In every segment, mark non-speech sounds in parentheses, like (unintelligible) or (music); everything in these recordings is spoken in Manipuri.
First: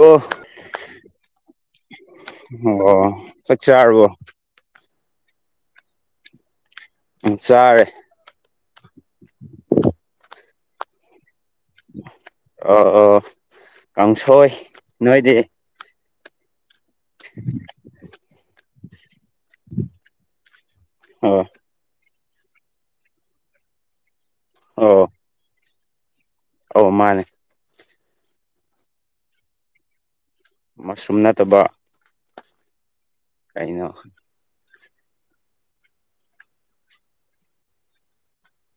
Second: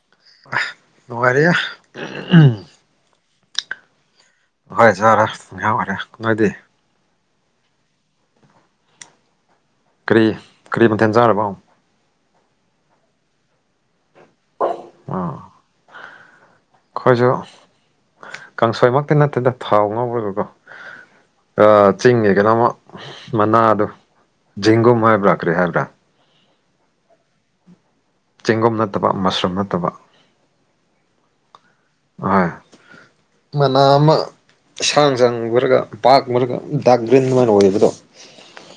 ꯑꯣ ꯅꯨꯡꯉꯥꯏꯔꯤꯌꯦ ꯑꯣ ꯆꯛ ꯆꯥꯥꯔꯕꯣ ꯍꯣꯏ ꯖꯥꯔꯦ ꯉꯩꯍꯥꯛ ꯑꯣꯏꯔꯦ ꯅꯣꯏꯗꯤ ꯆꯥꯔꯦ ꯀꯔꯤ ꯀꯔꯤ ꯃꯊꯦꯟ ꯆꯥꯔꯕꯧ ꯑ ꯑ ꯀꯥꯡꯁꯣꯏ ꯅꯣꯏꯗꯤ ꯈꯣꯏꯖꯨ ꯀꯥꯡꯁꯣꯏꯃꯛ ꯇꯦ ꯅꯠꯇꯦꯗ ꯊꯥꯎ ꯉꯧꯔꯒꯀꯣ ꯑꯣ ꯑ ꯆꯤꯡꯒꯤ ꯀꯩꯅꯣꯃ ꯃꯅꯥꯗꯣ ꯖꯤꯡꯒꯨꯝ ꯑꯣ ꯍꯥꯏꯕ꯭ꯔꯥ ꯀꯔꯤ ꯍꯥꯏꯕ꯭ꯔꯥ ꯑꯧ ꯃꯥꯅꯦ ꯆꯦꯡꯒꯨꯝ ꯅꯠꯇꯕ ꯃꯁꯔꯨꯝ ꯅꯠꯇꯕ ꯃꯁꯔꯨꯝ ꯅꯠꯇꯕ ꯍꯣꯏ ꯃꯥꯅ ꯀꯩꯅꯣ ꯑꯃ ꯑꯁꯥꯡ ꯆꯥꯡ ꯎꯔꯒ ꯕꯥꯛ ꯃꯨꯔꯒ ꯗꯥꯛ ꯒ꯭ꯔꯤꯟ ꯑꯣꯏꯅ ꯑꯣꯏꯕꯗꯣ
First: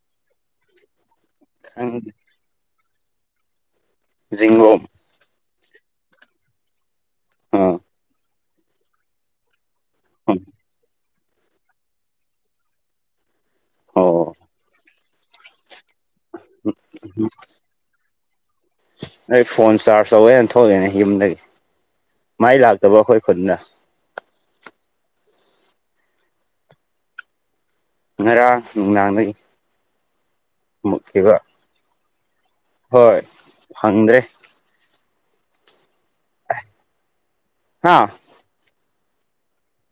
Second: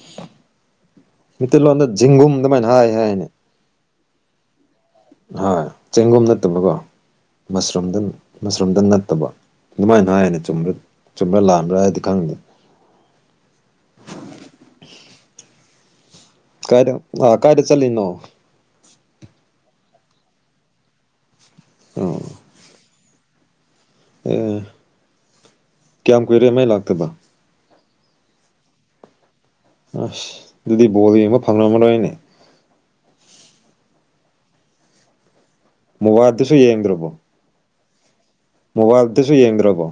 (inaudible) ꯃꯤꯇꯩꯂꯣꯟꯗ ꯈꯪꯗꯦ ꯖꯤꯡꯒꯨꯝ ꯗꯨꯃꯥꯏꯅ ꯍꯥꯏ ꯍꯥꯏꯅꯦ ꯖꯤꯡꯒꯨꯝ ꯍꯣꯏ ꯆꯦꯡꯒꯨꯝ ꯅꯠꯇꯕꯀꯣ ꯑꯥ ꯃꯁꯔꯨꯝꯗ ꯃꯁꯔꯨꯝꯗ ꯅꯠꯇꯕ ꯑꯗꯨꯃꯥꯏꯅ ꯍꯥꯏꯅꯦ ꯆꯨꯝꯕ꯭ꯔ ꯆꯨꯝꯕ꯭ꯔꯥ ꯂꯥꯟꯕ꯭ꯔꯥꯗꯤ ꯈꯪꯗꯦ ꯑꯣ ꯀꯥꯏꯗ ꯑ ꯀꯥꯏꯗ ꯆꯜꯂꯤꯅꯣ ꯑꯩ ꯐꯣꯟ ꯆꯥꯔꯖ ꯇꯧꯋꯦꯅ ꯊꯣꯛꯑꯦꯅꯦ ꯌꯨꯝꯗꯒꯤ ꯑꯣ ꯃꯩ ꯂꯥꯛꯇꯕ ꯑꯩꯈꯣꯏ ꯈꯨꯟꯅ ꯑꯦ ꯀꯌꯥꯝ ꯀꯨꯏꯔꯦ ꯃꯩ ꯂꯥꯛꯇꯕ ꯉꯔꯥꯡ ꯅꯨꯡꯅꯥꯡꯗꯒꯤ ꯑꯁ ꯑꯗꯨꯗꯤ ꯕꯣꯜ ꯌꯦꯡꯕ ꯐꯪꯂꯝꯃꯔꯣꯏꯅꯦ ꯍꯣꯏ ꯐꯪꯗ꯭ꯔꯦ ꯃꯣꯕꯥꯏꯜꯗꯁꯨ ꯌꯦꯡꯗ꯭ꯔꯕꯣ ꯍꯥꯥ ꯃꯣꯕꯥꯏꯜꯗꯁꯨ ꯌꯦꯡꯗ꯭ꯔꯕꯣ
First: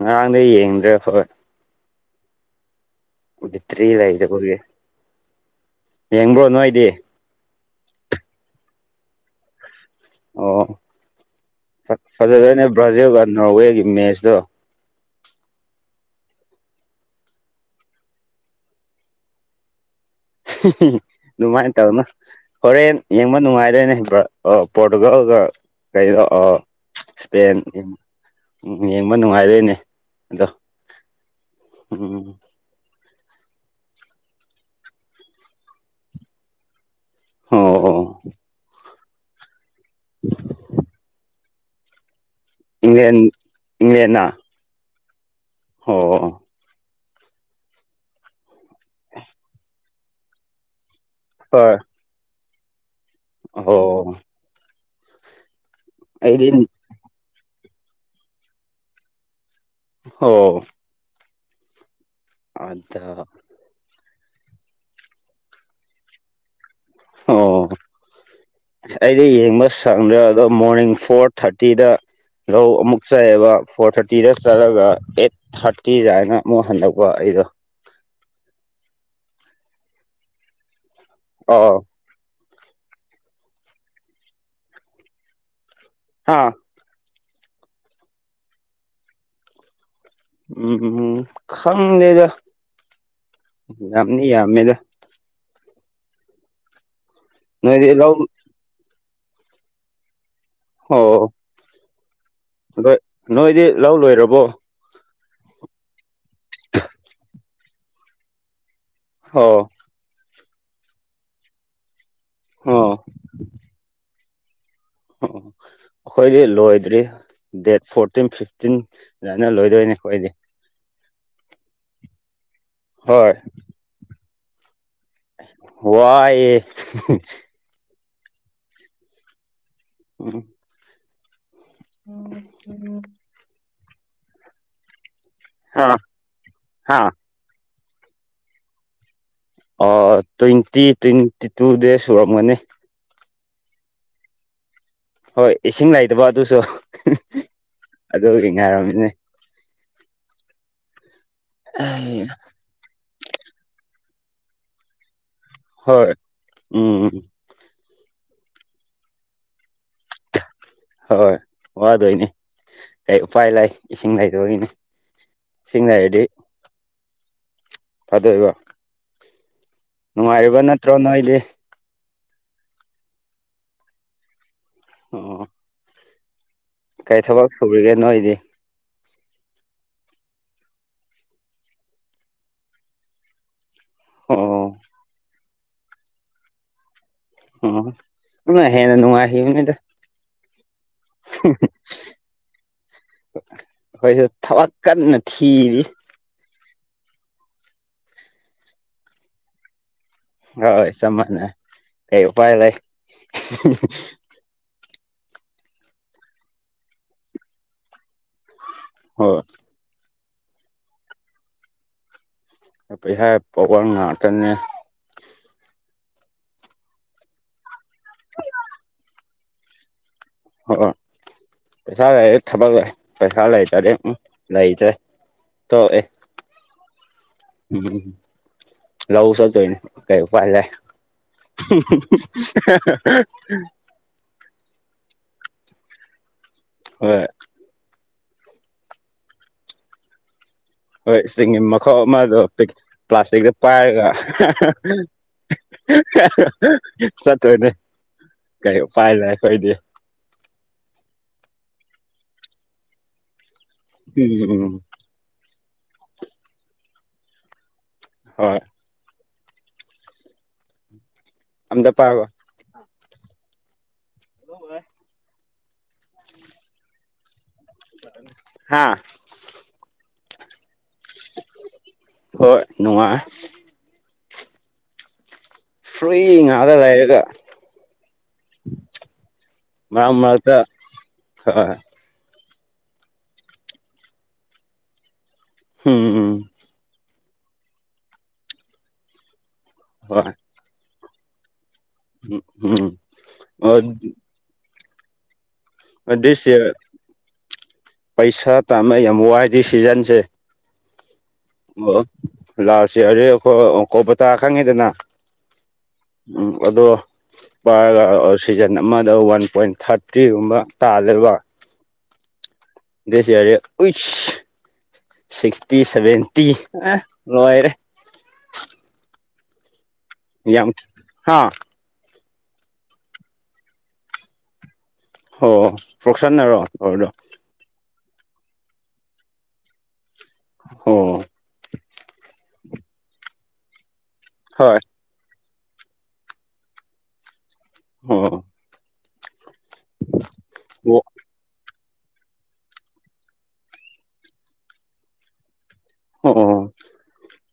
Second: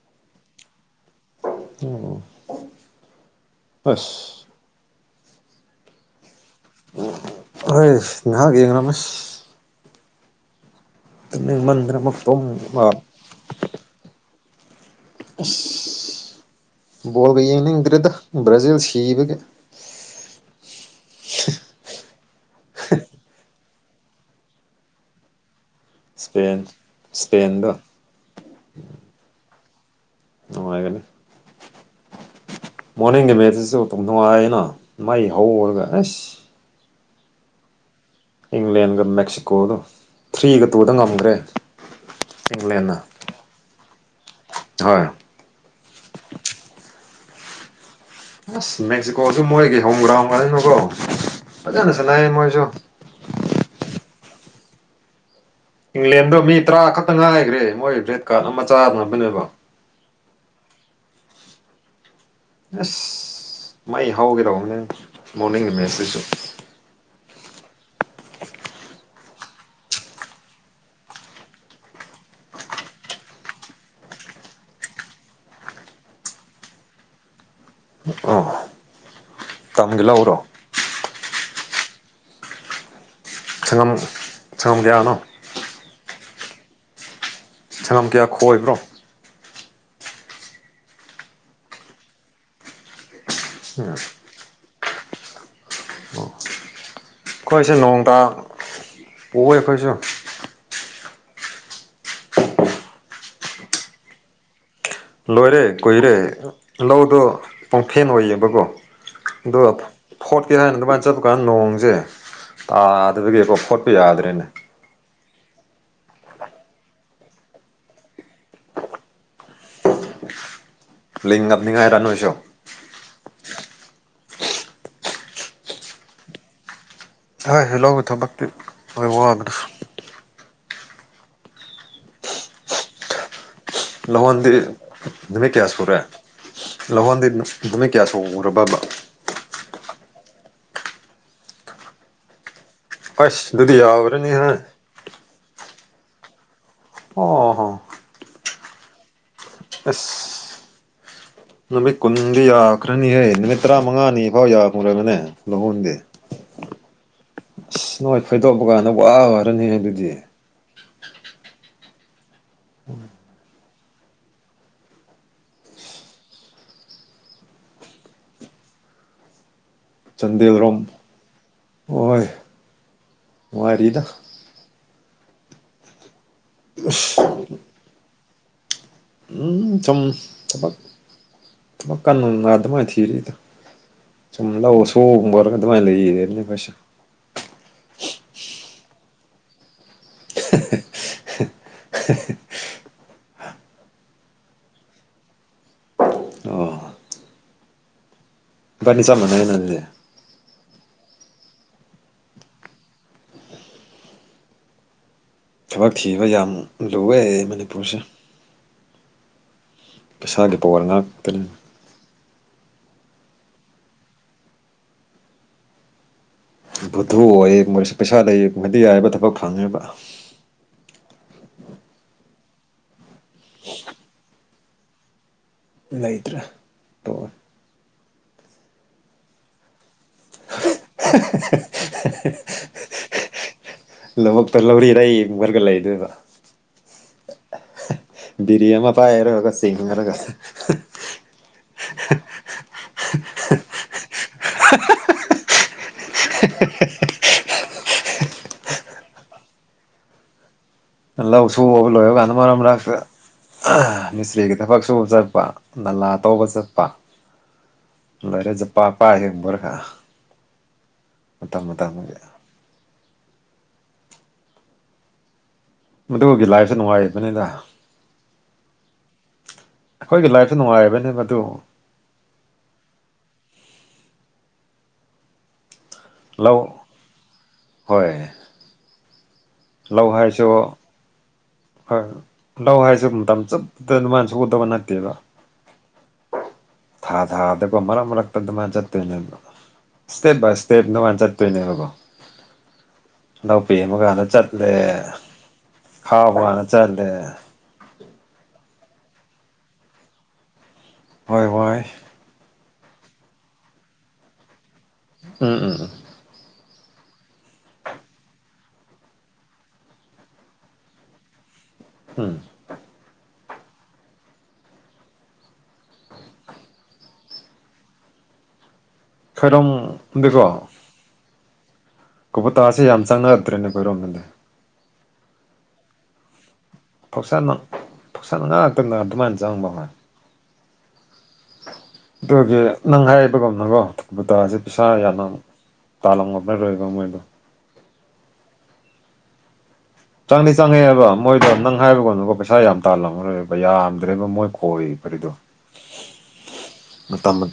ꯉꯔꯥꯡꯗꯩ ꯌꯦꯡꯗ꯭ꯔꯦ (unintelligible) ꯍꯣꯏ ꯑꯣ ꯕꯤꯇ꯭ꯔꯤ ꯑꯁ ꯂꯩꯗꯕꯒꯤ ꯌꯦꯡꯕ꯭ꯔꯣ ꯅꯣꯏꯗꯤ ꯍꯣꯏ ꯉꯍꯥꯛ ꯌꯦꯡꯉꯝꯃꯦ ꯑꯣ ꯑꯃꯨꯛ ꯇꯨꯝ ꯐꯖꯔꯦꯅꯦ ꯑ ꯕ꯭ꯔꯥꯖꯤꯜꯒ ꯅꯣꯔꯋꯦꯒꯤ ꯃꯦꯠꯁꯇꯣ ꯑꯁ ꯕꯣꯜꯒ ꯌꯦꯡꯅꯤꯡꯗ꯭ꯔꯦꯗ ꯕ꯭ꯔꯥꯖꯤꯜ ꯁꯤꯕꯒꯤ ꯍꯤꯍꯤ ꯗꯨꯃꯥꯏꯅ ꯇꯧꯅꯨ ꯍꯣꯔꯦꯟ ꯌꯦꯡꯕ ꯅꯨꯡꯉꯥꯏꯗꯣꯏꯅꯦ (unintelligible) ꯄꯣꯔꯇꯨꯒꯜꯒ ꯀꯩꯅꯣ ꯑ ꯁ꯭ꯄꯦꯟ ꯁ꯭ꯄꯦꯟ ꯁ꯭ꯄꯦꯟꯗꯣ ꯌꯦꯡꯕ ꯅꯨꯡꯉꯥꯏꯗꯣꯏꯅꯦ ꯗ ꯅꯨꯡꯉꯥꯏꯒꯅꯤ ꯎꯝ ꯃꯣꯔꯅꯤꯡꯒꯤ ꯃꯦꯠꯇꯁꯨ ꯇꯧ (unintelligible) ꯅꯨꯡꯉꯥꯏꯅ ꯃꯩ ꯍꯧꯔꯒ ꯑꯁ ꯑꯣ ꯑꯣ ꯏꯪꯂꯦꯟꯒ ꯃꯦꯛꯁꯤꯀꯣꯗꯣ ꯊ꯭ꯔꯤꯒ ꯇꯨꯗ ꯉꯝꯒ꯭ꯔꯦ ꯏꯪꯂꯦꯟꯅ ꯏꯪꯂꯦꯟ ꯏꯪꯂꯦꯟꯅ ꯍꯣꯏ ꯑꯣ ꯑꯁ ꯃꯦꯛꯁꯤꯀꯣꯁꯨ ꯃꯣꯏꯒꯤ ꯍꯣꯡꯒ꯭ꯔꯥꯎꯟ ꯉꯗꯅꯣꯀꯣ ꯍꯣꯏ ꯐꯖꯅ ꯆꯥꯟꯅꯩ ꯃꯣꯏꯁꯨ ꯑꯣ ꯏꯪꯂꯦꯟꯗꯣ ꯑꯩꯗꯤ ꯃꯤ ꯇꯔꯥ ꯈꯛꯇ ꯉꯥꯏꯈ꯭ꯔꯦ ꯃꯣꯏ ꯔꯦꯠ ꯀꯥꯔꯠ ꯑꯃ ꯆꯥꯗꯅꯕꯅꯦꯕ ꯑꯣ ꯑꯗ ꯑꯁ ꯃꯩ ꯍꯧꯥꯎꯈꯤꯗꯧꯕꯅꯦ ꯃꯣꯔꯅꯤꯡ ꯏꯃꯦꯖꯇꯨꯁꯨ ꯑꯣ ꯑꯁ ꯑꯩꯗꯤ ꯌꯦꯡꯕ ꯁꯪꯗ꯭ꯔꯦ ꯑꯗꯣ ꯃꯣꯔꯅꯤꯡ ꯐꯣꯔ ꯊꯥꯔꯇꯤꯗ ꯂꯧ ꯑꯃꯨꯛ ꯆꯥꯏꯑꯦꯕ ꯐꯣꯔ ꯊꯥꯔꯇꯤꯗ ꯆꯠꯂꯒ ꯑꯩꯠ ꯊꯥꯔꯇꯤ ꯁꯥꯏꯅ ꯑꯃꯨꯛ ꯍꯟꯗꯛꯄ ꯑꯩꯗꯣ (inaudible) ꯇꯝꯒꯦ ꯂꯧꯔꯣ ꯑ ꯁꯪꯉꯝ ꯁꯪꯉꯝ ꯀꯌꯥꯅꯣ ꯑꯥ ꯁꯅꯝ ꯀꯌꯥ ꯈꯣꯏꯕ꯭ꯔꯣ ꯎꯝ ꯈꯪꯗꯦꯗ ꯌꯥꯝꯅꯤ ꯌꯥꯝꯃꯦꯗ ꯑꯩꯈꯣꯏꯁꯦ ꯅꯣꯏꯗꯤ ꯂꯧ ꯅꯣꯡꯇ ꯎꯎꯏ ꯑꯩꯈꯣꯏꯁꯨ ꯑꯣ ꯅꯣꯏ ꯅꯣꯏꯗꯤ ꯂꯧ ꯂꯣꯏꯔꯕꯣ ꯂꯣꯏꯔꯦ ꯀꯨꯏꯔꯦ ꯂꯧꯗꯣ ꯄꯣꯡꯐꯦꯟ ꯑꯣꯏꯌꯦꯕꯀꯣ ꯑꯗ ꯑꯣ ꯐꯣꯔꯠꯀꯤꯦ ꯍꯥꯏꯅ ꯑꯗꯨꯃꯥꯏꯅ ꯆꯠꯄ ꯀꯥꯟꯗ ꯅꯣꯡꯁꯦ ꯑꯣ ꯇꯥꯗꯕꯒꯤꯀꯣ ꯈꯣꯠꯄ ꯌꯥꯗ꯭ꯔꯦꯅꯦ ꯑꯣ ꯑꯩꯈꯣꯏꯗꯤ ꯂꯣꯏꯗ꯭ꯔꯤ ꯗꯦꯠ ꯐꯣꯔꯇꯤꯟ ꯐꯤꯐꯇꯤꯟ ꯑꯗꯨꯃꯥꯏꯅ ꯂꯣꯏꯗꯣꯏꯅꯦ ꯑꯩꯈꯣꯏ ꯑꯩꯗꯤ ꯉꯥꯏꯔꯅꯣꯁꯣ ꯍꯣꯏ ꯋꯥꯏ ꯍꯣꯏ ꯍꯂꯣꯒꯤ ꯊꯕꯛꯇꯤ ꯍꯣꯏ ꯋꯥꯡꯕꯅꯁꯨ ꯎ ꯑꯣꯝ ꯎꯝ ꯂꯍꯣꯟꯗ ꯅꯃꯤ ꯀꯌꯥ ꯍꯥ ꯁꯨꯔꯦ ꯍꯥ ꯂꯍꯣꯟꯗꯤ ꯃꯃꯤ ꯀꯌꯥꯁꯨ ꯎꯔꯕ ꯑꯃ ꯑ ꯇ꯭ꯋꯦꯟꯇꯤ ꯇ꯭ꯋꯦꯟꯇꯤ ꯇꯨ ꯗꯦ ꯁꯨꯔꯝꯒꯅꯤ ꯑꯁ ꯑꯗꯨꯨꯗꯤ ꯌꯥꯕꯔꯅꯤ ꯍꯥꯏ ꯍꯣꯏ ꯏꯁꯤꯡ ꯂꯩꯇꯕ ꯑꯗꯨꯁꯨ ꯑꯣ ꯑꯗꯨꯒꯤ ꯉꯥꯏꯔꯝꯃꯤꯅꯦ ꯍ ꯅꯨꯃꯤꯠ ꯀꯨꯟꯗꯤ ꯌꯥꯈ꯭ꯔꯅꯤꯍꯦ ꯅꯨꯃꯤꯠ ꯇꯔꯥꯃꯉꯥꯅꯤ ꯐꯥꯎ ꯌꯥꯈꯔꯕꯅꯦ ꯍꯣꯏ ꯎꯝ ꯑꯁ ꯅꯣꯏ ꯈꯣꯏꯗꯣꯛꯄ ꯀꯥꯟꯗ ꯋꯥ ꯋꯥꯔꯅꯤ ꯑꯗꯨꯗꯤ ꯍꯣꯏ ꯋꯥꯗꯣꯏꯅꯤ ꯀꯩ ꯎꯄꯥꯏ ꯂꯩꯥꯏ ꯏꯁꯤꯡ ꯂꯩꯗꯣꯏꯒꯤꯅꯤ ꯊꯪꯅꯔꯗꯤ ꯐꯗꯕ ꯆꯟꯗꯦ꯭ꯔꯣꯝ ꯅꯣꯏꯗꯤ ꯍꯣꯏ ꯅꯨꯡꯉꯔꯤꯗ ꯑꯣ ꯀꯩ ꯊꯕꯛ ꯁꯨꯔꯤꯒꯦ ꯅꯣꯏꯗꯤ ꯎꯝ ꯊ ꯊ ꯀꯅ ꯉꯗꯃ ꯊꯔꯤꯗ ꯆꯨꯝ ꯂ ꯑꯣ ꯁꯣꯔꯒ ꯑꯗꯨꯃꯥꯏ ꯂꯩꯗꯦ ꯄꯁꯦ ꯑꯣ ꯎ ꯍꯦꯟꯅ ꯅꯨꯡꯉꯥꯏꯕꯅꯤꯗ ꯍ ꯍ ꯍ ꯑꯩꯈꯣꯏꯁꯨ ꯊꯕꯛ ꯀꯟꯅ ꯊꯤꯔꯤ ꯏꯕꯟꯅꯤ ꯆꯞ ꯃꯅꯩꯅꯦ ꯑꯗꯨꯗꯤ ꯍꯣꯏ ꯆꯞ ꯃꯅꯩ ꯀꯩ ꯎꯄꯥꯏ ꯂꯩ ꯊꯕꯛ ꯊꯤꯕ ꯌꯥꯝ ꯂꯨꯋꯦ ꯃꯅꯤꯄꯨꯔꯁꯦ ꯍꯣꯏ ꯄꯩꯁꯥꯒꯤ ꯄꯋ꯭ꯔꯥ ꯉꯥꯛꯇꯅꯤ ꯄꯩꯁꯥ ꯄꯣꯛꯀꯣꯟ ꯉꯥꯛꯇꯅꯦ ꯕꯨꯗꯨ ꯑꯣꯏꯌꯦ ꯃꯣꯏꯁꯨ ꯄꯩꯁꯥ ꯂꯩꯌꯦ ꯃꯣꯏꯗꯤ ꯌꯥꯔꯤꯕ ꯊꯕꯛ ꯐꯪꯉꯦꯕ ꯑꯣ ꯄꯩꯁꯥ ꯂꯩꯔꯦ ꯊꯕꯛ ꯂꯩ ꯄꯩꯁꯥ ꯂꯩꯇꯗꯤ ꯂꯩꯇꯦ ꯇꯣꯛ ꯑꯦ ꯂꯩꯇ꯭ꯔꯦ ꯇꯣꯛꯑꯦ ꯂꯥꯎ ꯆꯠꯇꯣꯏꯅꯦ ꯀꯩ ꯎꯄꯥꯏ ꯂꯩ ꯂꯧꯕꯨꯛꯇ ꯂꯧꯔꯤꯗ ꯑꯩ ꯑꯃꯨꯛ ꯌꯨꯡꯂꯒ ꯂꯩꯗꯣꯏꯕ ꯍꯣꯏ ꯕꯤꯔꯤꯌꯥ ꯑꯃ ꯄꯥꯏꯔꯒ ꯆꯤꯡꯂꯒ ꯍꯣꯏ ꯆꯤꯡꯒꯤ ꯃꯈꯥꯣꯛ ꯑꯃ ꯄ ꯄ꯭ꯂꯥꯁꯇꯤꯛꯇ ꯄꯥꯏꯔꯒ ꯆꯠꯇꯣꯏꯅꯦ ꯀꯩ ꯐꯥꯏ ꯂꯩ ꯑꯩꯈꯣꯏꯗꯤ ꯂꯧ ꯁꯨꯕꯒ ꯂꯣꯏꯕ ꯀꯥꯟꯗ ꯃꯔꯛ ꯃꯔꯛꯇ ꯃꯤꯁꯇ꯭ꯔꯤꯒꯤ ꯎꯝ ꯊꯕꯛ ꯁꯨꯕ ꯆꯠꯄ ꯅꯂꯥ ꯇꯧꯕ ꯆꯠꯄ ꯍꯣꯏ ꯂꯣꯏꯔꯒ ꯌꯣꯛꯄꯛ ꯄꯥꯏꯔꯒ ꯍꯣꯏ ꯍ ꯃꯇꯝ ꯑꯝꯇ ꯃꯇꯝꯒꯤ ꯄꯥꯏꯈꯣ ꯍꯕ ꯃꯗꯨꯒꯤ ꯂꯥꯏꯐꯇꯣ ꯅꯨꯡꯉꯥꯏꯕꯅꯤꯗ ꯍꯥꯥ ꯑꯩꯈꯣꯏꯒꯤ ꯂꯥꯏꯐꯇꯣ ꯅꯨꯡꯉꯥꯏꯕꯅꯤ ꯍꯣꯏ ꯅꯨꯡꯉꯥꯏ ꯐ꯭ꯔꯦ ꯂꯧ ꯉꯛꯇ ꯂꯩꯔꯒ ꯍꯣꯏ ꯂꯧ ꯃꯔꯛ ꯍꯥꯏꯁꯨ ꯃꯔꯛꯇ ꯍꯣꯏ ꯂꯧ ꯍꯥꯏꯁꯦ ꯃꯇꯝ ꯆꯞꯄꯗ ꯑꯗꯨꯃꯥꯏꯅꯁꯨ ꯎꯗꯕ ꯅꯠꯇꯦꯕ ꯎꯝ ꯎꯝ ꯊꯥ ꯊꯥꯗꯀꯣ ꯃꯔꯛ ꯃꯔꯛꯇ ꯑꯗꯨꯃꯥꯏꯅ ꯆꯠꯇꯣꯏꯅꯦꯕ ꯁꯇꯦꯞ ꯕꯥꯏ ꯏꯁꯇꯦꯞ ꯑꯗꯨꯃꯥꯏꯅ ꯆꯠꯇꯣꯏꯅꯦꯕꯀꯣ ꯎꯝ ꯑ ꯑ ꯑꯗꯨꯏꯁꯦ ꯄꯩꯁꯥ ꯇꯥꯅ ꯌꯥꯝ ꯋꯥꯏꯗ ꯁꯤꯖꯟꯁꯦ ꯍꯣꯏ ꯍꯣꯏ ꯑꯣ ꯂꯥꯛꯑꯁꯤ ꯑꯔꯦ ꯑꯩꯈꯣꯏ ꯀꯣꯄ ꯇꯥ ꯈꯪꯉꯤꯗꯅ ꯎꯝ ꯎꯝ ꯎꯝ ꯎꯝ ꯑꯗꯣ ꯄꯥꯏꯔꯒ ꯁꯤꯖꯟ ꯑꯃꯗ ꯋꯥꯟ ꯄꯣꯏꯟ ꯊꯥꯔꯇꯤꯒꯨꯝꯕ ꯇꯥꯜꯂꯦꯕ ꯎꯝ ꯗꯁ ꯌꯥꯔꯦ ꯁꯤꯛꯇꯤ ꯁꯚꯦꯟꯇꯤ ꯑ ꯑꯣꯏꯔꯦ ꯈꯔꯝꯗꯀꯣ ꯍꯥꯥ ꯀꯣꯕꯇꯥꯁꯦ ꯌꯥꯝ ꯆꯪꯅꯔꯛꯇ꯭ꯔꯦꯅꯦ ꯈꯣꯏꯔꯣꯝꯗꯗꯤ ꯑꯣ ꯄ꯭ꯔꯁꯥꯟꯅꯔꯣ ꯐꯧꯁꯥ ꯐꯧꯁꯥ ꯉꯥꯛ ꯉꯥꯛꯛꯇꯅ ꯑꯗꯨꯃꯥꯏꯅ ꯆꯪꯕ ꯍꯣꯏ ꯑꯣ ꯑꯗꯨꯒꯤ ꯅꯪ ꯍꯥꯏꯕꯒꯨꯝꯅꯀꯣ ꯊꯄꯇꯥꯁꯦ ꯍꯣꯏ ꯄꯩꯁꯥ ꯌꯥꯝꯅ ꯑꯃꯨ ꯇ ꯂꯝꯅ ꯔꯣꯏꯗ ꯑꯣꯏꯣꯏꯗ ꯑꯣ (inaudible) ꯆꯪꯅꯤ ꯑꯣ ꯆꯪꯉꯦꯑꯕ ꯃꯣꯏꯗꯣ ꯅꯪ ꯍꯥꯏꯕꯒꯗꯀꯣ ꯄꯩꯁꯥ ꯌꯥꯝ ꯇꯥꯜꯂꯝꯃꯔꯣꯏꯕ ꯌꯥꯝꯗ꯭ꯔꯦꯕ ꯃꯣꯏ ꯈꯣꯏꯕꯔꯤꯗꯣ ꯑꯣ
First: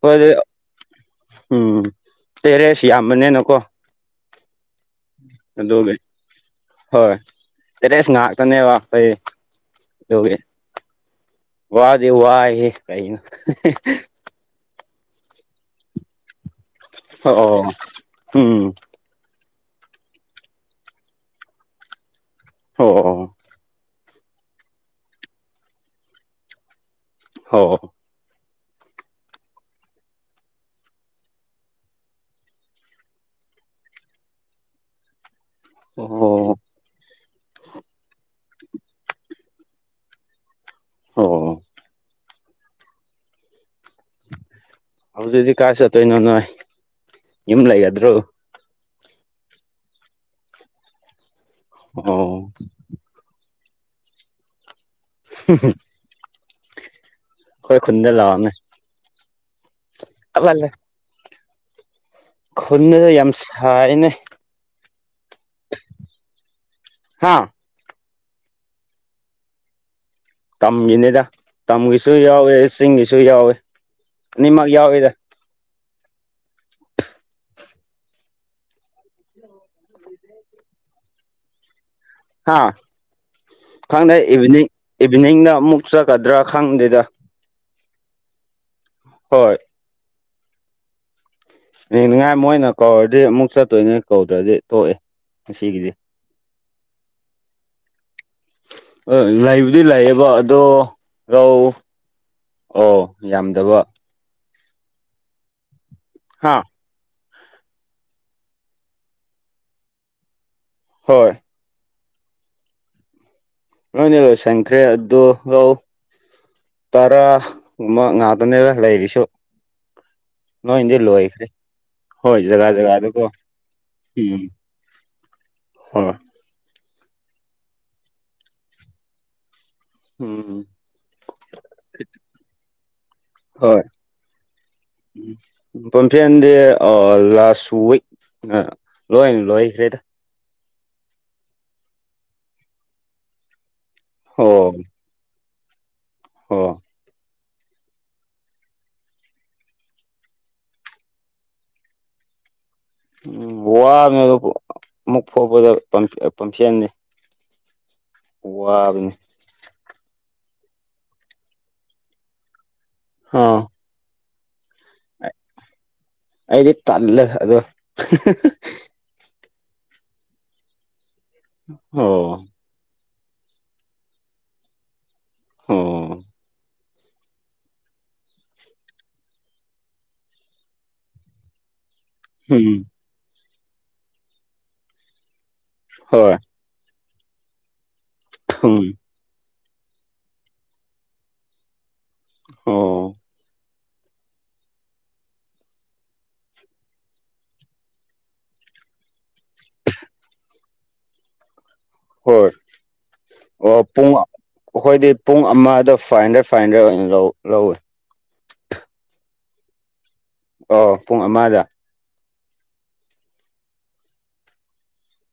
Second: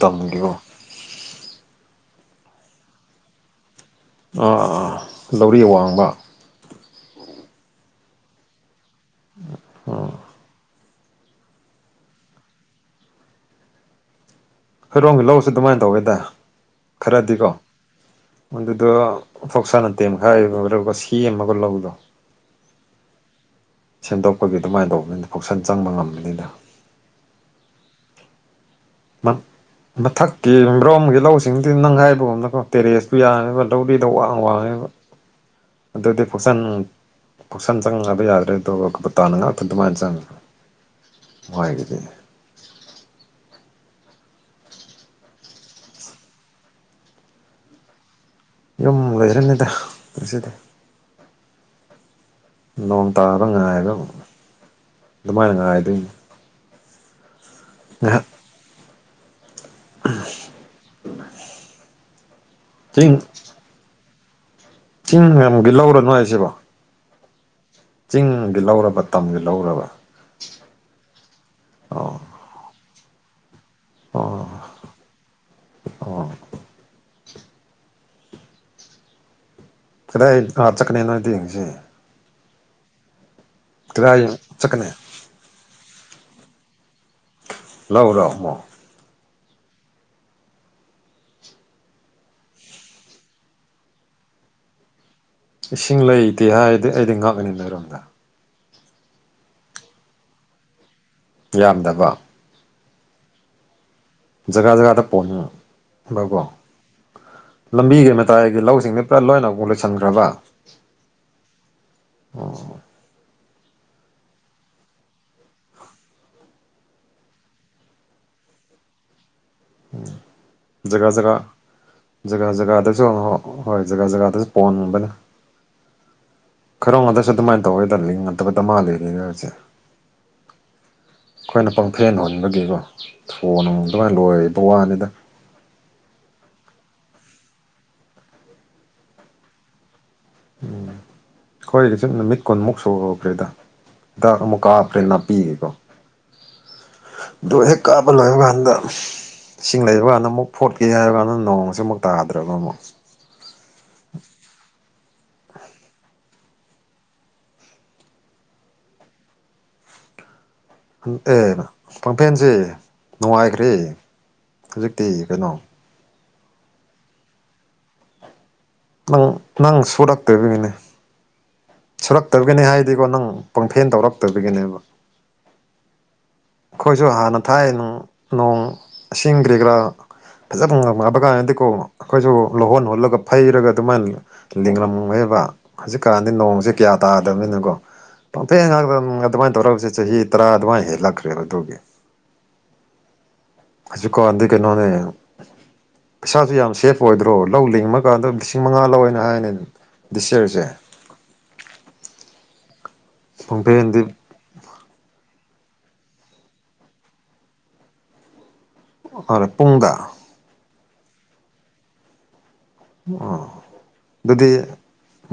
ꯍꯣꯏ ꯑꯗꯨ ꯎꯝ ꯇꯦꯔꯦꯁ ꯌꯥꯝꯕꯅꯦꯅꯀꯣ ꯑꯥꯥ ꯂꯧꯔꯤ ꯑꯋꯥꯡꯕ ꯍꯣꯏ ꯇꯦꯔꯦꯁ ꯉꯥꯛꯇꯅꯦꯕ ꯑꯩꯩ ꯎꯝ ꯑꯗꯨꯒꯤ ꯋꯥꯗ ꯋꯥꯦ ꯀꯥꯏꯅ ꯍꯣꯏꯔꯣꯡꯝꯒꯤ ꯂꯧꯁꯤ ꯑꯗꯨꯃꯥꯏꯅ ꯇꯧꯋꯦꯗ ꯈꯔꯗꯤꯀꯣ ꯑꯣ ꯎꯝ ꯑꯗꯨꯗ ꯐꯧꯁꯥꯅ ꯇꯦꯝ ꯃꯈꯈꯥꯏꯒ ꯁꯤ ꯑꯃꯒ ꯂꯧꯗꯣ ꯑꯣ ꯑꯣ (unintelligible) (inaudible) ꯁꯦꯝꯗꯣꯛꯄꯒꯤ ꯑꯗꯨꯃꯥꯏꯅ ꯇꯧꯕꯅꯤꯅ ꯐꯪꯁꯟ ꯆꯪꯕ ꯉꯝꯕꯅꯤꯅ ꯍ (unintelligible) (inaudible) ꯃꯥ (inaudible) ꯃꯊꯛꯀꯤ ꯃ꯭ꯔꯣꯝꯒꯤ ꯂꯧꯁꯤꯡꯗꯨ ꯅꯪ ꯍꯥꯏꯥꯏꯕꯒꯨꯝꯅꯀꯣ ꯇꯦꯔꯦꯁꯄꯨ ꯌꯥꯉꯕ ꯂꯧꯔꯤꯗ ꯋꯥꯡ ꯋꯥꯡꯉꯤꯕ ꯑꯗꯨꯗꯤ ꯑꯣ ꯄꯨꯁꯟ ꯄꯨꯁꯟ ꯆꯪꯕ ꯌꯥꯗ꯭ꯔꯦ ꯑꯇꯣꯞ ꯑꯀꯣꯄ ꯇꯥꯅ ꯉꯥꯛꯇ ꯑꯗꯨꯃꯥꯏꯅ ꯆꯪꯉ ꯑꯣ ꯅꯨꯡꯥꯏꯒꯤꯗꯤ ꯍꯧꯗꯗꯤ ꯀꯥꯁꯠꯇ ꯏꯅꯣꯅ ꯏꯝ ꯂꯩꯗ꯭ꯔꯣ ꯎꯝ ꯂꯣꯏꯈ꯭ꯔꯅꯦꯗꯁꯤꯗ ꯑꯣ ꯏꯉꯕ (inaudible) ꯑꯗꯨ ꯃꯥꯥꯏꯅ ꯉꯗ ꯑꯩꯈꯣꯏ ꯑ ꯑꯂꯦ ꯈꯨꯜꯗ ꯌꯥꯝ ꯁꯥꯏꯅꯦ ꯆꯤꯡꯃꯨꯛ ꯂꯧꯔꯅꯅꯨꯡ ꯍꯥꯏꯁꯤꯕꯣ ꯍꯥꯥ (inaudible) ꯆꯤꯡꯒꯤ ꯂꯧꯔꯕ ꯇꯝꯒꯤ ꯂꯧꯔꯕ ꯇꯝꯒꯤꯅꯤꯗ ꯇꯝꯒꯤꯁꯨ ꯑꯣ ꯌꯥꯎꯋꯦ ꯆꯤꯡꯒꯤꯁꯨ ꯌꯥꯎꯋꯦ ꯑꯣ ꯅꯤꯡꯃ ꯌꯥꯎꯗ ꯑꯣ ꯀꯗꯥꯏ ꯑꯩ ꯆꯠꯀꯅꯤ ꯅꯣ ꯌꯦꯡꯁꯤ ꯍꯥ ꯈꯪꯗꯦ ꯏꯚꯤꯅꯤꯡ ꯆꯠꯀꯅꯤ ꯏꯚꯤꯅꯤꯡꯗ ꯑꯃꯨꯛ ꯆꯠꯀꯗ꯭ꯔꯥ ꯈꯪꯗꯦꯗ ꯂꯧ ꯂꯑꯣ ꯃ ꯍꯣꯏ ꯌꯦꯡꯅꯤꯡꯉꯥꯏ ꯃꯣꯏꯅ ꯀꯧꯔꯗꯤ ꯑꯃꯨꯛ ꯆꯠꯇꯣꯏꯅꯦ ꯀꯧꯗ꯭ꯔꯗꯤ ꯊꯣꯛꯏꯦ ꯏꯁꯤꯡ ꯂꯩꯇꯦ ꯍꯥꯏꯗꯤ ꯑꯩꯗꯤ ꯉꯛꯀꯅꯤꯅꯔꯣꯝꯗ ꯑ ꯂꯩꯕꯨꯗꯤ ꯂꯩꯌꯦꯕ ꯑꯗꯣ ꯔꯧ ꯌꯥꯝꯗꯕ ꯑꯣ ꯌꯥꯝꯗꯕ ꯖꯒꯥ ꯖꯒꯥꯗ ꯄꯣꯛꯅꯤꯡ ꯕꯔꯕꯣ ꯍꯥ ꯂꯝꯕꯤꯒꯤ ꯃꯇꯥꯏꯒꯤ ꯂꯧꯁꯤꯡꯗꯤ ꯄꯨꯔꯥ ꯂꯣꯏꯅ ꯑꯃꯨꯛ ꯂꯣꯏꯁꯤꯟꯈ꯭ꯔꯕ ꯍꯣꯏ ꯑꯣ ꯂꯣꯏꯅꯦ ꯂꯣꯏ ꯁꯪꯀꯔꯦ ꯑꯗꯨ ꯑꯗꯨ ꯂꯎ ꯇꯔꯥꯒꯨꯝꯕ ꯉꯥꯛꯇꯅꯦꯅ ꯂꯩꯔꯤꯁꯨ ꯅꯗꯤ ꯖꯒꯥ ꯂꯏ ꯖꯒꯥ ꯈꯔ ꯖꯒꯥ ꯖꯒꯥꯗꯁꯨ ꯍꯣꯏ ꯖꯒꯥ ꯎꯝ ꯖꯒꯥꯗꯁꯨ ꯄꯣꯟꯟ ꯃꯕꯅ ꯍꯣꯏ ꯈꯔꯣ ꯉꯇ꯭ꯔꯁꯨ ꯑꯗꯨꯃꯥꯏꯅ ꯇꯧꯔꯒꯗꯜꯂꯤ ꯅꯠꯇꯕꯗ ꯃꯥꯜꯂꯤꯕꯁꯦ ꯎꯝ ꯑꯩꯈꯣꯏꯅ ꯄꯪꯐꯦꯟ ꯍꯨꯟꯕꯒꯤꯀꯣ ꯊꯣꯟ ꯑꯗꯨꯃꯥꯏꯅ ꯂꯣꯏꯔ ꯄꯝꯐꯤꯟꯗꯤ ꯑ ꯂꯥꯁꯨꯏ ꯂꯣꯏ ꯂꯣꯏꯈ꯭ꯔꯦꯗ ꯎꯝ ꯑꯩꯈꯣꯏꯒꯤ ꯁꯨꯝ ꯅꯨꯃꯤꯠ ꯀꯨꯟꯃꯨꯛ ꯁꯨꯍꯈ꯭ꯔꯦꯗ ꯗ ꯃꯨꯀꯥ ꯐꯔꯦꯅ ꯄꯤ ꯍ ꯗ ꯍ ꯀꯥ ꯄꯜꯂ ꯈꯥꯟꯗ ꯏꯁꯤꯡ ꯂꯩꯕ ꯀꯥꯟꯗ ꯑꯃꯨꯛ ꯐꯣꯠꯀꯦ ꯍꯥꯏꯔꯕ ꯀꯥꯟꯗ ꯅꯣꯡꯃꯁꯤ ꯑꯃꯨꯛ ꯇꯥꯗ꯭ꯔꯕꯅ ꯑꯃꯨꯛ ꯎꯝ ꯋꯥꯕꯅꯦ ꯑꯗꯨ ꯑꯃꯨꯛ ꯐꯥꯎꯕꯗ ꯄꯝꯁꯅꯤ ꯋꯥꯕꯅꯤ ꯑꯦ ꯄꯥꯡꯐꯦꯟꯁꯦ ꯑꯥ ꯅꯨꯡꯉꯥꯏꯈ꯭ꯔꯦ ꯍꯧꯖꯤꯛꯇꯤ ꯀꯩꯅꯣ ꯑꯩꯗꯤ ꯇꯜꯂꯦ ꯑꯗꯣ ꯅꯪ ꯅꯪ ꯁꯣ ꯗꯥꯛꯇꯔꯕꯉꯅꯦ ꯑꯣ ꯁꯨꯔꯛꯇꯕꯒꯤꯅꯦ ꯍꯥꯏꯗꯤꯀꯣ ꯅꯪ ꯄꯪꯐꯦꯟ ꯇꯧꯔꯛꯇꯕꯤꯒꯤꯅꯦꯕ ꯑꯣ ꯑꯩꯈꯣꯏꯁꯨ ꯍꯥꯟꯅ ꯊꯥꯏ ꯅꯣꯡ ꯁꯤꯡꯈ꯭ꯔꯤꯒꯔꯥ ꯐꯖꯕꯒꯗꯤ ꯀꯅꯣ ꯑꯩꯈꯣꯏꯁꯨ ꯎꯝ ꯂꯧꯍꯣꯟ ꯍꯣꯜꯂꯒ ꯐꯩꯔꯒ ꯑꯗꯨꯃꯥꯏꯅ ꯂꯤꯡꯡꯂꯝꯃꯦꯦꯕ ꯍꯧꯖꯤꯛꯀꯥꯟꯗꯤ ꯍꯣꯏ ꯅꯣꯡ ꯇꯅꯤꯣ ꯎꯝ ꯑꯗꯨꯃꯅ ꯇꯧꯔꯒ ꯆꯍꯤ ꯇꯔꯥ ꯑꯗꯨꯃꯥꯏꯅ ꯍꯦꯜꯂꯛꯈ꯭ꯔꯦꯕ ꯑꯗꯨꯒꯤ ꯑꯣ ꯆ ꯀꯗꯤ ꯀꯩꯅꯩꯅꯣꯅꯦ ꯄꯩꯁꯥꯁꯨ ꯌꯥꯝ ꯁꯦꯐ ꯑꯣꯏꯗ꯭ꯔꯣ ꯂꯧ ꯂꯤꯡꯉꯀꯥꯟꯗ ꯂꯤꯁꯤꯡ ꯃꯉꯥ ꯂꯧꯦꯅ ꯍꯥꯏꯅꯤ ꯗꯤꯁꯌꯔꯁꯦ ꯍꯣꯏ ꯑꯣ ꯄꯨꯡꯐꯦꯟꯗꯤ ꯄꯨꯡ ꯑꯩꯈꯣꯏꯗꯤ ꯄꯨꯡ ꯑꯃ ꯐꯥꯏꯚ ꯍꯟ꯭ꯔꯦ ꯐꯥꯏꯚ ꯍꯟ꯭ꯔꯦ ꯂ ꯂꯧꯋꯦ ꯑꯔ ꯄꯨꯡꯒꯥ ꯑꯣ ꯄꯨꯡ ꯑꯃꯗ ꯑꯣ ꯑꯗꯨꯗꯤ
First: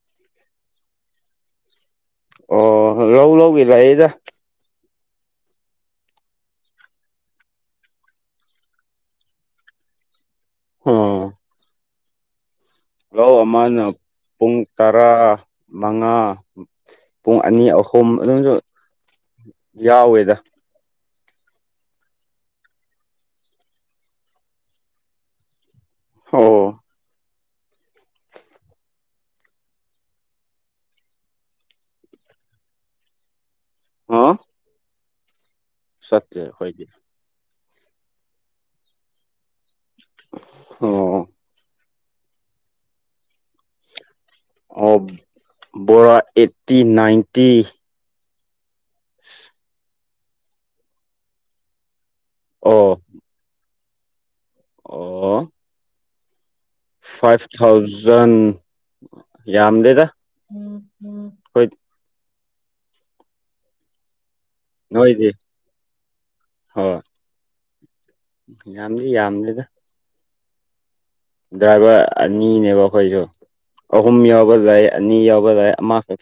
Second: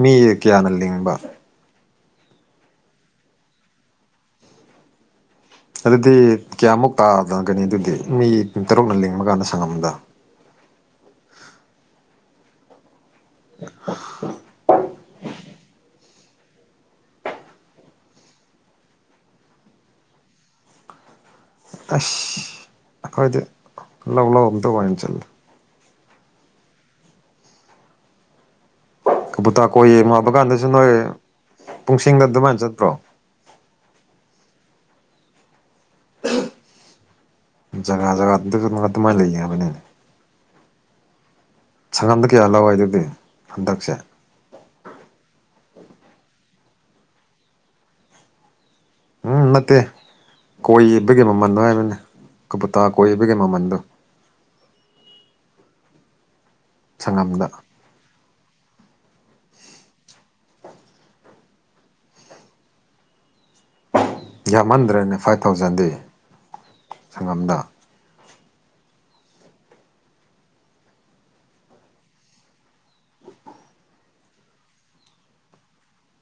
ꯃꯤ ꯀꯌꯥꯅ ꯂꯤꯡꯕ ꯑꯣ ꯂꯧ ꯂꯧꯒꯤ ꯂꯥꯛꯌꯦꯗ ꯑꯗꯨꯗꯤ ꯀꯌꯥꯃꯨꯛ ꯇꯥꯗꯒꯅꯤ ꯑꯗꯨꯗꯤ ꯃꯤꯨꯡ ꯇꯔꯨꯛꯅ ꯂꯤꯡꯃꯀꯥꯟꯗ ꯁꯪꯉꯝꯗ ꯑꯣ ꯂꯧ ꯑꯃꯅ ꯄꯨꯡ ꯇꯔꯥ ꯃꯉꯥ ꯄꯨꯡ ꯑꯅꯤ ꯑꯍꯨꯝ ꯑꯗꯨꯝꯁꯨ ꯌꯥꯎꯋꯦꯗ ꯑꯁ ꯑꯩꯈꯣꯏꯗꯤ ꯂꯧ ꯂꯧ ꯑꯝꯇ ꯋꯥꯅ ꯆꯜꯂ ꯑꯣ ꯀꯕꯨꯇꯥ ꯀꯣꯏꯌꯦ ꯃꯥꯕ ꯀꯥꯟꯗꯁꯨ ꯅꯣꯏ ꯄꯨꯡꯁꯤꯡꯗ ꯑꯗꯨꯃꯥꯏꯅ ꯆꯠꯇ꯭ꯔꯣ ꯍꯥꯥ ꯁꯠꯦ ꯍꯗꯤ ꯖꯒꯥ ꯖꯒꯥ ꯑꯗꯨ ꯑꯗꯨꯃꯥꯏ ꯂꯩꯕꯅꯦ ꯑꯣ ꯁꯪꯒꯝꯗ ꯀꯌꯥ ꯂꯧꯋꯦ ꯑꯗꯨꯗꯤ ꯍꯟꯗꯛꯁꯦ ꯑꯣ ꯕꯣꯔꯥ ꯑꯩꯠꯇꯤ ꯅꯥꯏꯟꯇꯤ ꯎꯝ ꯅꯠꯇꯦ ꯀꯣꯏꯕꯒꯤ ꯃꯃꯜꯗꯣ ꯍꯥꯏꯕꯅꯤ ꯀꯄꯇꯥ ꯑꯣ ꯀꯣꯏꯕ ꯀꯃ ꯃꯟꯗꯣ ꯑꯣ ꯐꯥꯏꯚ ꯁꯪꯉꯝꯗ ꯊꯥꯎꯖꯟ ꯌꯥꯝꯗꯦꯗ ꯍꯣꯏ ꯌꯥꯝꯃꯟꯗ꯭ꯔꯦꯅꯦ ꯅꯣꯏꯗꯤ ꯐꯥꯏꯚ ꯊꯥꯎꯖꯟꯗꯤ ꯍꯣꯏ ꯁꯪꯉꯝꯗ ꯌꯥꯝꯗꯤ ꯌꯥꯝꯂꯗ ꯗ꯭ꯔꯥꯏꯚꯔ ꯑꯅꯤꯅꯦꯕ ꯑꯩꯈꯣꯏꯗꯨ ꯑꯍꯨꯝ ꯌꯥꯎꯕ ꯂꯏ ꯑꯅꯤ ꯌꯥꯎꯕ ꯂꯏ ꯑꯃ ꯈ